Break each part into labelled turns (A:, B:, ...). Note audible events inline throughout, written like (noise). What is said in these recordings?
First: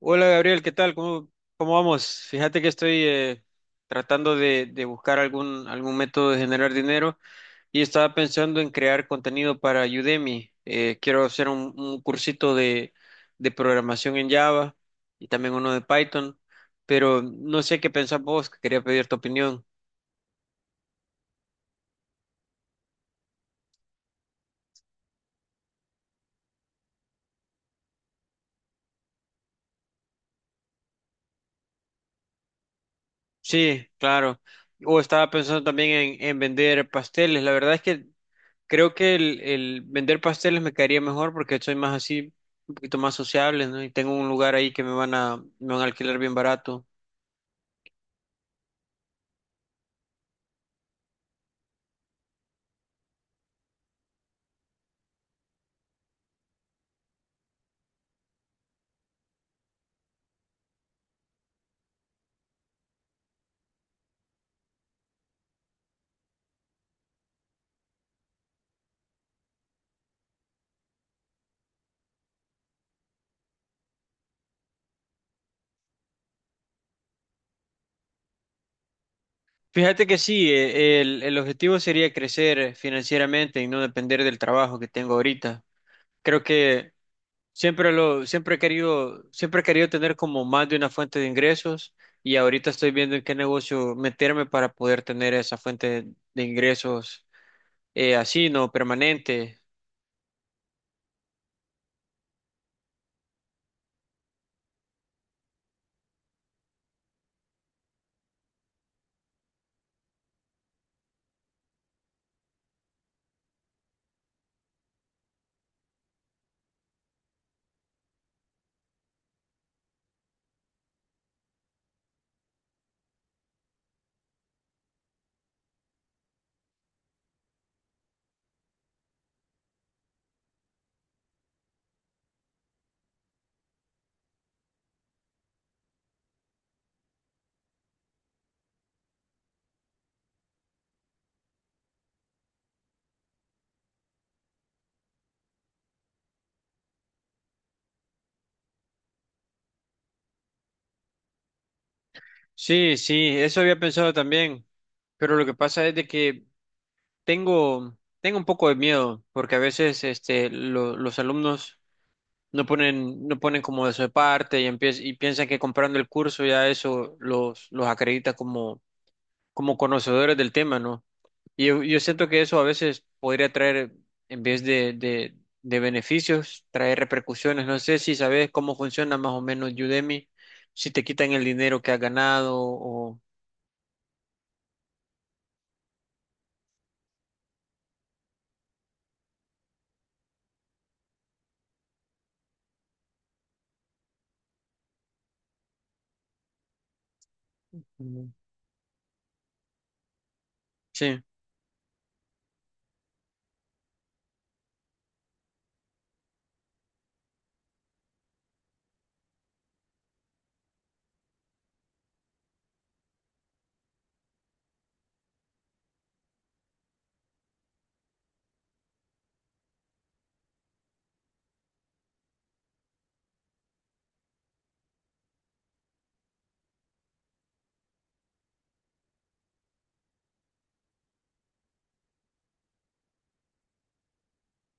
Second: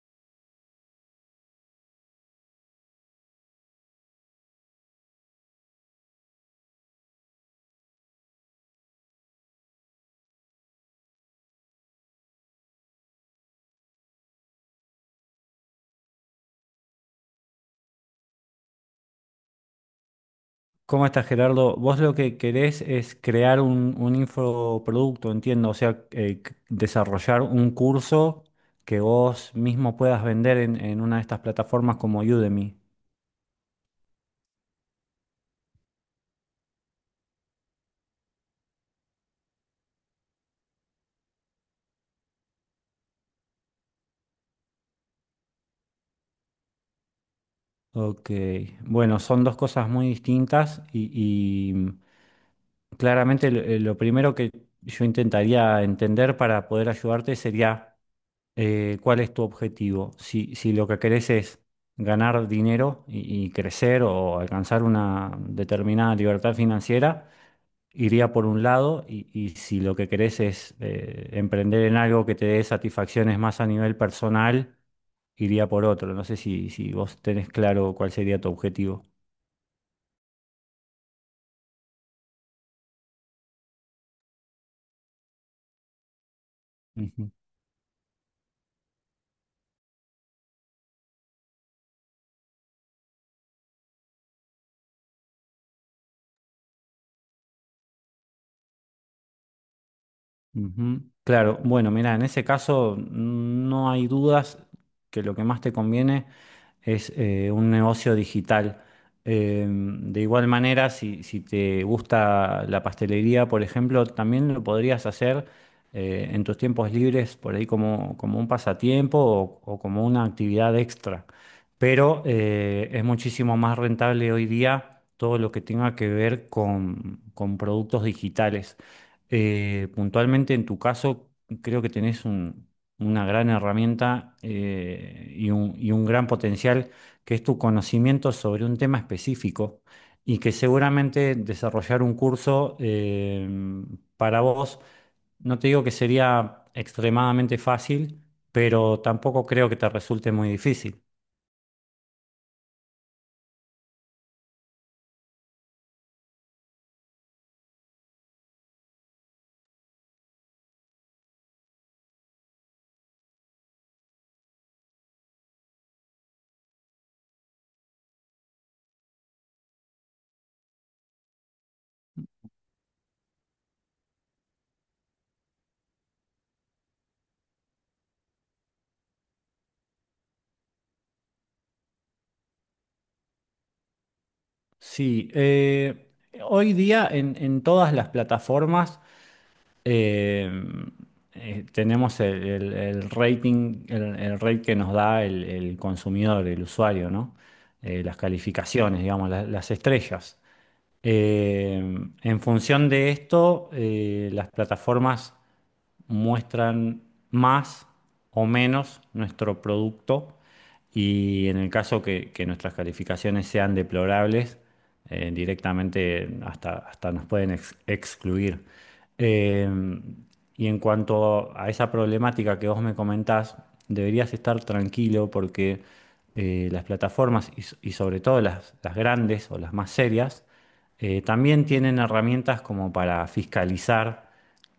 A: Hola Gabriel, ¿qué tal? ¿Cómo vamos? Fíjate que estoy tratando de buscar algún método de generar dinero y estaba pensando en crear contenido para Udemy. Quiero hacer un cursito de programación en Java y también uno de Python, pero no sé qué pensás vos, que quería pedir tu opinión.
B: ¿Cómo estás, Gerardo? Vos lo que querés es crear un infoproducto, entiendo, o sea, desarrollar un curso que vos mismo puedas vender en una de estas plataformas como Udemy.
A: Sí, claro. O estaba pensando también en vender pasteles. La verdad es que creo que el vender pasteles me caería mejor porque soy más así, un poquito más sociable, ¿no? Y tengo un lugar ahí que me van me van a alquilar bien barato.
B: Ok, bueno, son dos cosas muy distintas y, claramente lo primero que yo intentaría entender para poder ayudarte sería cuál es tu objetivo. Si lo que querés es ganar dinero y crecer o alcanzar una determinada libertad financiera, iría por un lado y si lo que querés es emprender en algo que te dé satisfacciones más a nivel personal, iría por otro. No sé si vos tenés claro cuál sería tu objetivo.
A: Fíjate que sí, el objetivo sería crecer financieramente y no depender del trabajo que tengo ahorita. Creo que
B: Ujú,
A: siempre he querido tener como más de una fuente de ingresos y ahorita estoy viendo en qué negocio meterme para poder tener esa fuente de ingresos así, ¿no? Permanente.
B: ujú. Claro, bueno, mira, en ese caso no hay dudas que lo que más te conviene es un negocio digital. De igual manera, si te gusta la pastelería, por ejemplo, también lo podrías hacer en tus tiempos libres, por ahí como, como un pasatiempo o como una actividad extra. Pero es muchísimo más rentable hoy día todo lo que tenga que ver con productos digitales. Puntualmente, en tu caso, creo que tenés un una gran herramienta y un gran potencial, que es tu conocimiento sobre un tema específico y que seguramente desarrollar un curso para vos, no te digo que sería extremadamente fácil, pero tampoco creo que te resulte muy difícil.
A: Sí, sí, eso había pensado también, pero lo que pasa es de que tengo un poco de miedo, porque a veces los alumnos no ponen como de su parte y, y piensan que comprando el curso ya eso los acredita como, como conocedores del tema, ¿no? Y yo siento que eso a veces podría traer, en vez de beneficios, traer repercusiones. No sé si sabes cómo funciona más o menos Udemy, si te quitan el dinero que has ganado o...
B: Sí, hoy día en todas las plataformas eh, tenemos el rating, el rate que nos da el consumidor, el usuario, ¿no? Las calificaciones, digamos, las estrellas.
A: Sí,
B: Eh, en función de esto, las plataformas muestran más o menos nuestro producto y en el caso que nuestras calificaciones sean deplorables, directamente hasta nos pueden excluir. Eh, y en cuanto a esa problemática que vos me comentás, deberías estar tranquilo porque las plataformas y sobre todo las grandes o las más serias también tienen herramientas como para fiscalizar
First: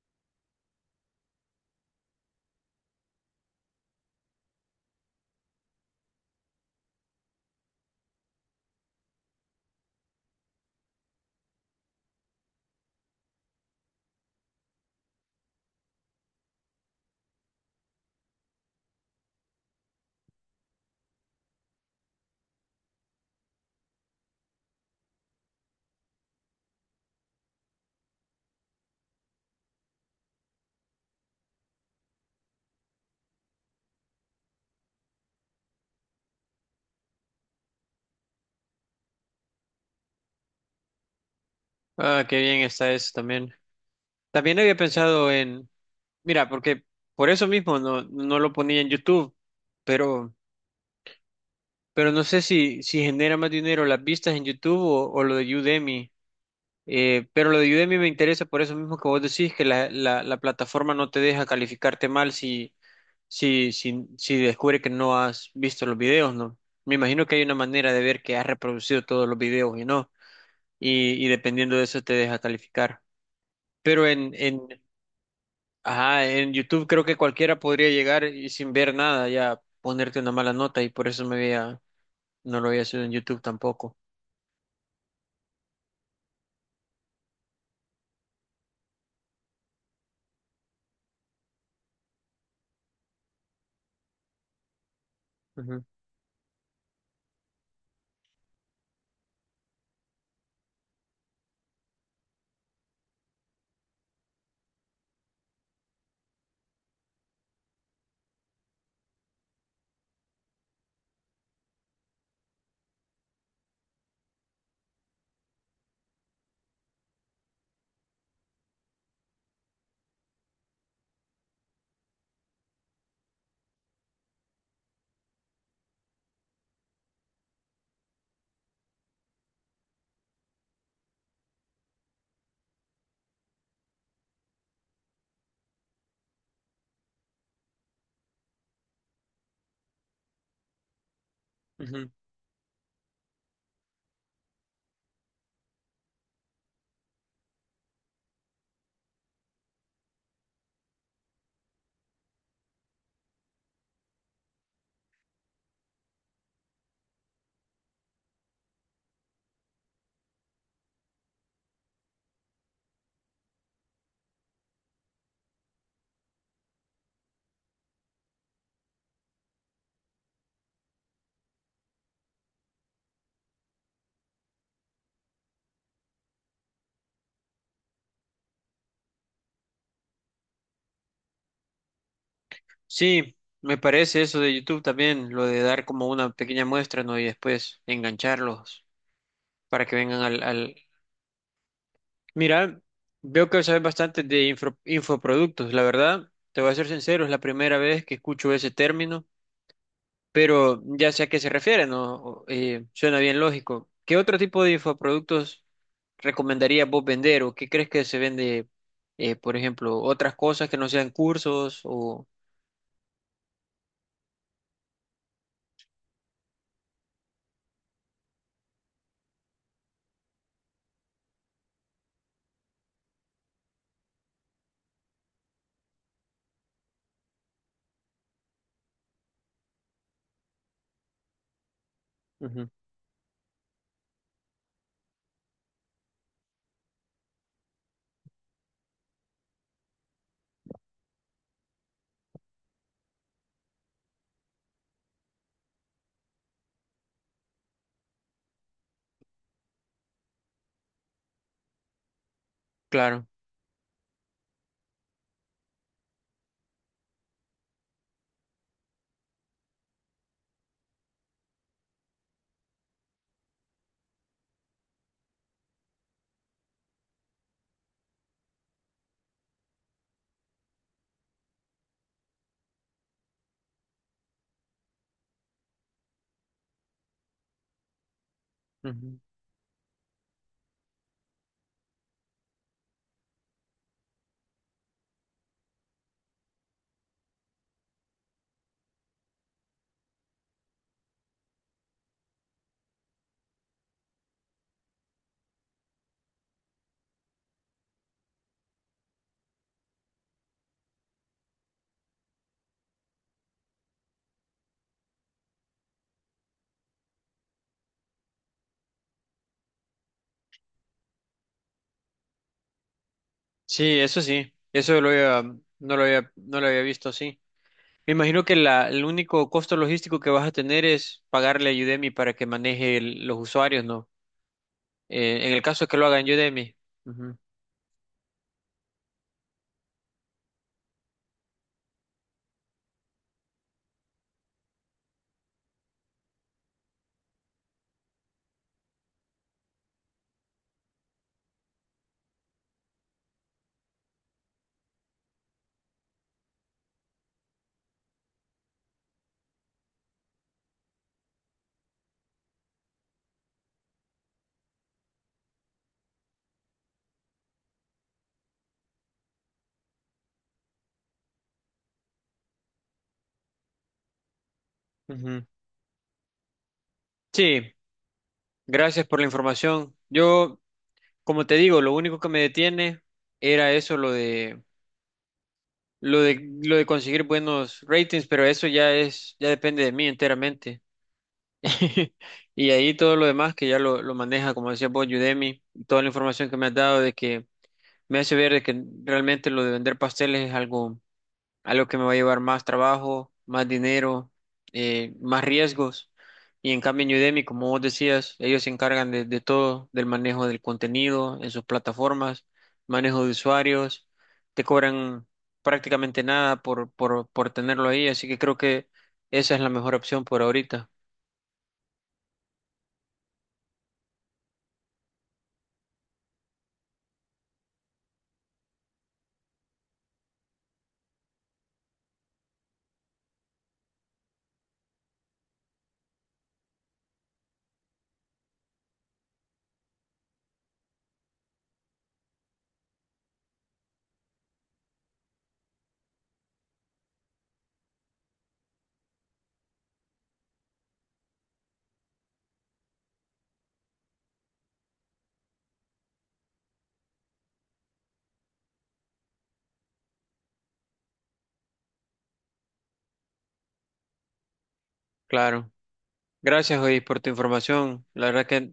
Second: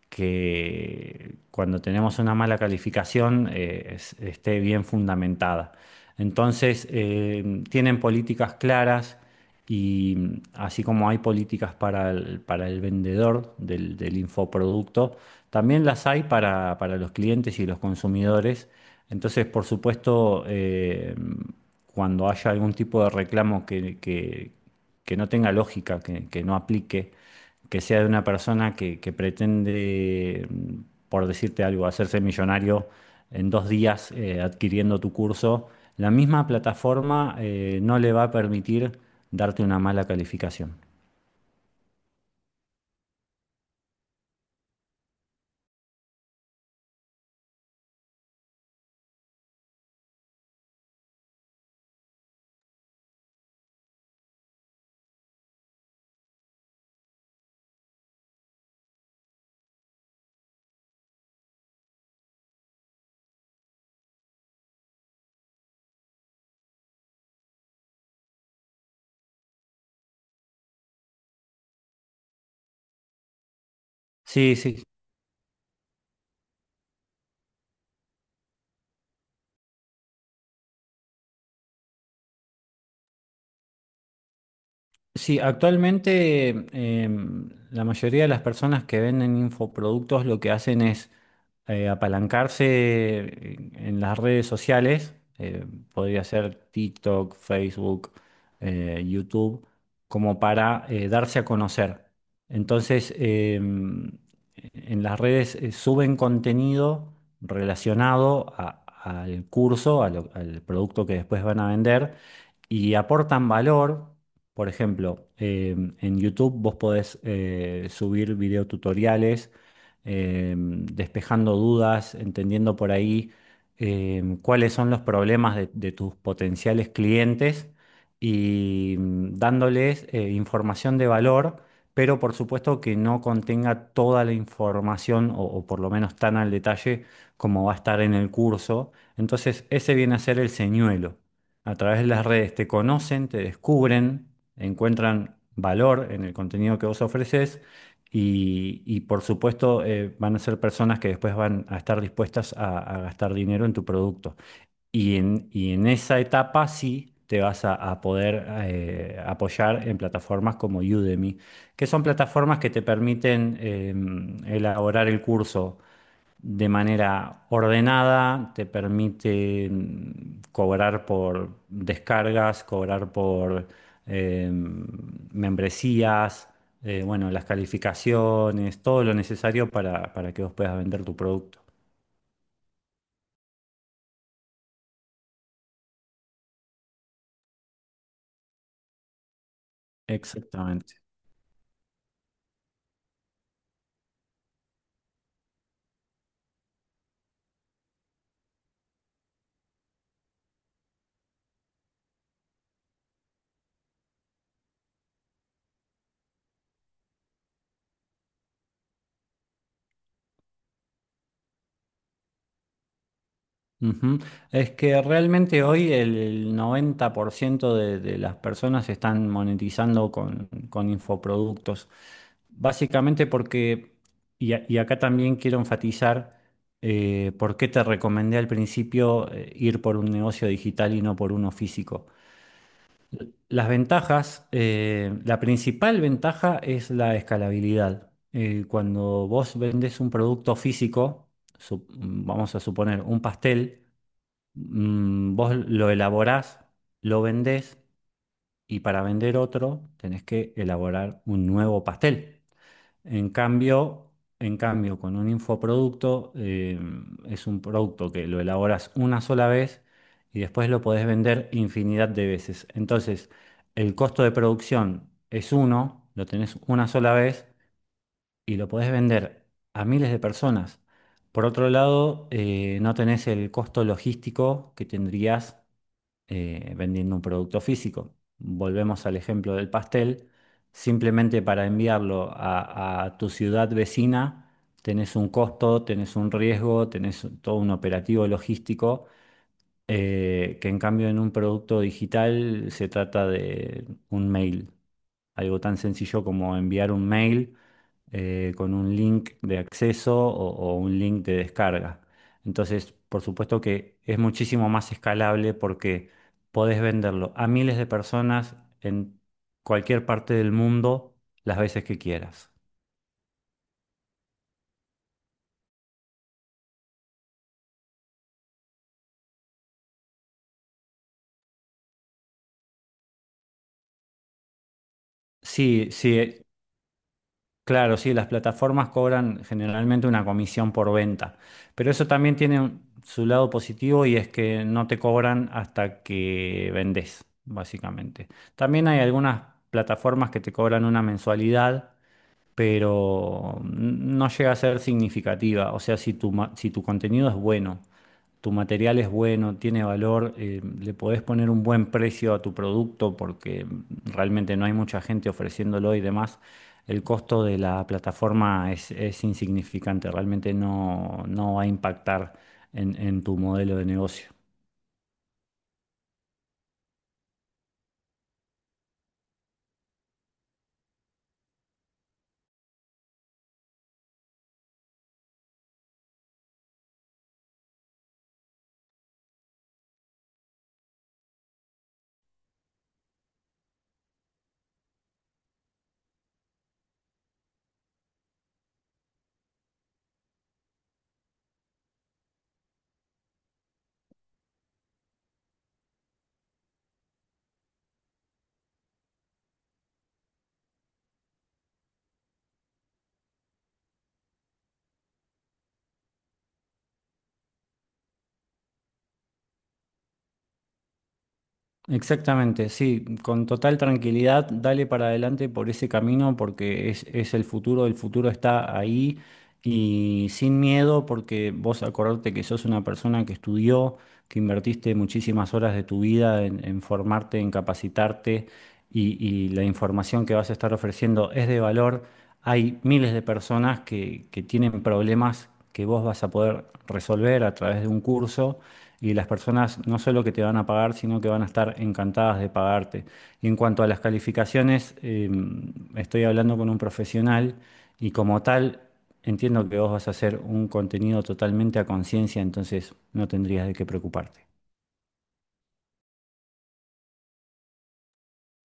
B: que cuando tenemos una mala calificación esté bien fundamentada. Entonces, tienen políticas claras y así como hay políticas para el vendedor del, del infoproducto, también las hay para los clientes y los consumidores. Entonces, por supuesto, cuando haya algún tipo de reclamo que no tenga lógica, que no aplique, que sea de una persona que pretende, por decirte algo, hacerse millonario en dos días adquiriendo tu curso, la misma plataforma no le va a permitir darte una mala calificación.
A: ah, qué bien está eso también. También había pensado en, mira, porque por eso mismo no lo ponía en YouTube, pero, pero no sé si genera más dinero las vistas en YouTube o lo de Udemy. Pero lo de Udemy me interesa por eso mismo que vos decís que la plataforma no te deja calificarte mal si descubre que no has visto los videos, ¿no? Me imagino que hay una manera de ver que has reproducido todos los videos y no, y dependiendo de eso te deja calificar. Pero
B: Sí, sí,
A: ajá, en YouTube creo que cualquiera podría llegar y sin ver nada ya ponerte una mala nota y por eso me había, no lo había hecho en YouTube tampoco.
B: Sí, actualmente la mayoría de las personas que venden infoproductos lo que hacen es apalancarse en las redes sociales,
A: Ujú,
B: podría ser TikTok, Facebook, YouTube, como para darse a conocer. Entonces, en las redes suben contenido relacionado al curso, al producto que después van a vender y aportan valor. Por ejemplo, en YouTube vos podés subir videotutoriales despejando dudas, entendiendo por ahí cuáles son los problemas de tus potenciales clientes y dándoles información de valor, pero por supuesto que no contenga toda la información o por lo menos tan al detalle como va a estar en el curso. Entonces, ese viene a ser el señuelo. A través de
A: ujú.
B: las redes te conocen, te descubren, encuentran valor en el contenido que vos ofreces y, por supuesto van a ser personas que después van a estar dispuestas a gastar dinero en tu producto. Y en esa etapa sí te vas a poder apoyar en plataformas como Udemy, que son plataformas que te permiten elaborar el curso de manera ordenada, te permite cobrar por descargas, cobrar por membresías, bueno, las calificaciones, todo lo necesario para que vos puedas vender tu producto.
A: Sí, me parece eso de YouTube también, lo de dar como una pequeña muestra, ¿no? Y después engancharlos para que vengan al...
B: Exactamente.
A: Mira, veo que sabes bastante de infoproductos, la verdad, te voy a ser sincero, es la primera vez que escucho ese término, pero ya sé a qué se refiere, ¿no? O- suena bien lógico. ¿Qué otro tipo de infoproductos recomendarías vos vender o qué crees que se vende, por ejemplo, otras cosas que no sean cursos o...?
B: Ujú. Es que realmente hoy el 90% de las personas están monetizando con infoproductos. Básicamente porque, y acá también quiero enfatizar por qué te recomendé al principio ir por un negocio digital y no por uno físico.
A: Ujú,
B: Las ventajas, la principal ventaja es la escalabilidad. Cuando vos vendés un producto físico, vamos a suponer un pastel. Vos lo elaborás, lo vendés y para vender otro tenés que elaborar un nuevo pastel.
A: claro.
B: En cambio, en cambio, con un infoproducto es un producto que lo elaboras una sola vez y después lo podés vender infinidad de veces. Entonces, el costo de producción es uno, lo tenés una sola vez y lo podés vender a miles de personas. Por otro lado, no tenés el costo logístico que tendrías vendiendo un producto físico. Volvemos al
A: Ujú.
B: ejemplo del pastel. Simplemente para enviarlo a tu ciudad vecina, tenés un costo, tenés un riesgo, tenés todo un operativo logístico, que en cambio en un producto digital se trata de un mail. Algo tan sencillo como enviar un mail con un link de acceso o un link de descarga. Entonces, por supuesto que es muchísimo más escalable porque podés venderlo a miles de personas en cualquier parte del mundo las veces que quieras.
A: Sí, eso lo había- mm, no lo había, no lo había visto así. Me imagino que el único costo logístico que vas a tener es pagarle a Udemy para que maneje los usuarios, ¿no? En el caso
B: Sí,
A: que lo haga en
B: sí.
A: Udemy. Ujú,
B: Claro, sí, las plataformas cobran generalmente una comisión por venta, pero eso también tiene su lado positivo y es que no te cobran hasta que vendes, básicamente. También hay algunas plataformas que te cobran una mensualidad pero no llega a ser significativa. O sea, si tu contenido es bueno, tu material es bueno, tiene valor, le podés poner un buen precio a tu producto porque realmente no hay mucha gente ofreciéndolo y demás, el costo de la plataforma es insignificante, realmente no, no va a impactar en tu modelo de negocio.
A: ujú. Sí, gracias por la información. Yo, como te digo, lo único que me detiene era eso, lo de... lo de conseguir buenos ratings, pero eso ya es, ya depende de mí enteramente. (laughs) Y ahí todo lo demás que ya lo maneja, como decía vos, Udemy, toda la información que me has dado de que me hace ver de que realmente lo de vender pasteles es algo que me va a llevar más trabajo, más dinero, más riesgos. Y en cambio en Udemy, como vos decías, ellos se encargan de todo, del manejo del contenido en sus plataformas, manejo de usuarios, te cobran prácticamente nada por tenerlo ahí, así que creo que esa es la mejor opción por ahorita.
B: Exactamente, sí, con total tranquilidad, dale para adelante por ese camino porque es el futuro está ahí y sin miedo porque vos acordate que sos una persona que estudió, que invertiste muchísimas horas de tu vida en formarte, en capacitarte y la información que vas a estar ofreciendo es de valor. Hay miles de personas que tienen problemas que vos vas a poder resolver a través de un curso y las personas no solo que te van a pagar, sino que van a estar encantadas de pagarte. Y en cuanto a las calificaciones, estoy hablando con un profesional y como tal, entiendo que vos vas a hacer un contenido totalmente a conciencia, entonces no tendrías de qué preocuparte.
A: Claro. Gracias, hoy por tu información. La verdad que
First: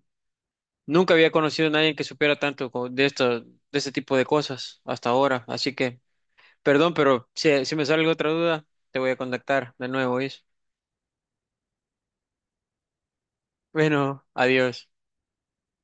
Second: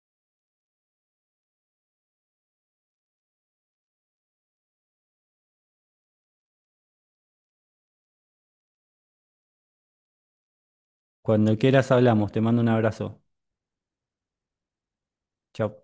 A: nunca había conocido a nadie que supiera tanto de esto, de este tipo de cosas hasta ahora, así que perdón, pero si me sale alguna otra duda, te voy a contactar de nuevo, ¿oís?
B: Cuando quieras hablamos, te mando un abrazo.
A: Bueno, adiós.
B: Chao.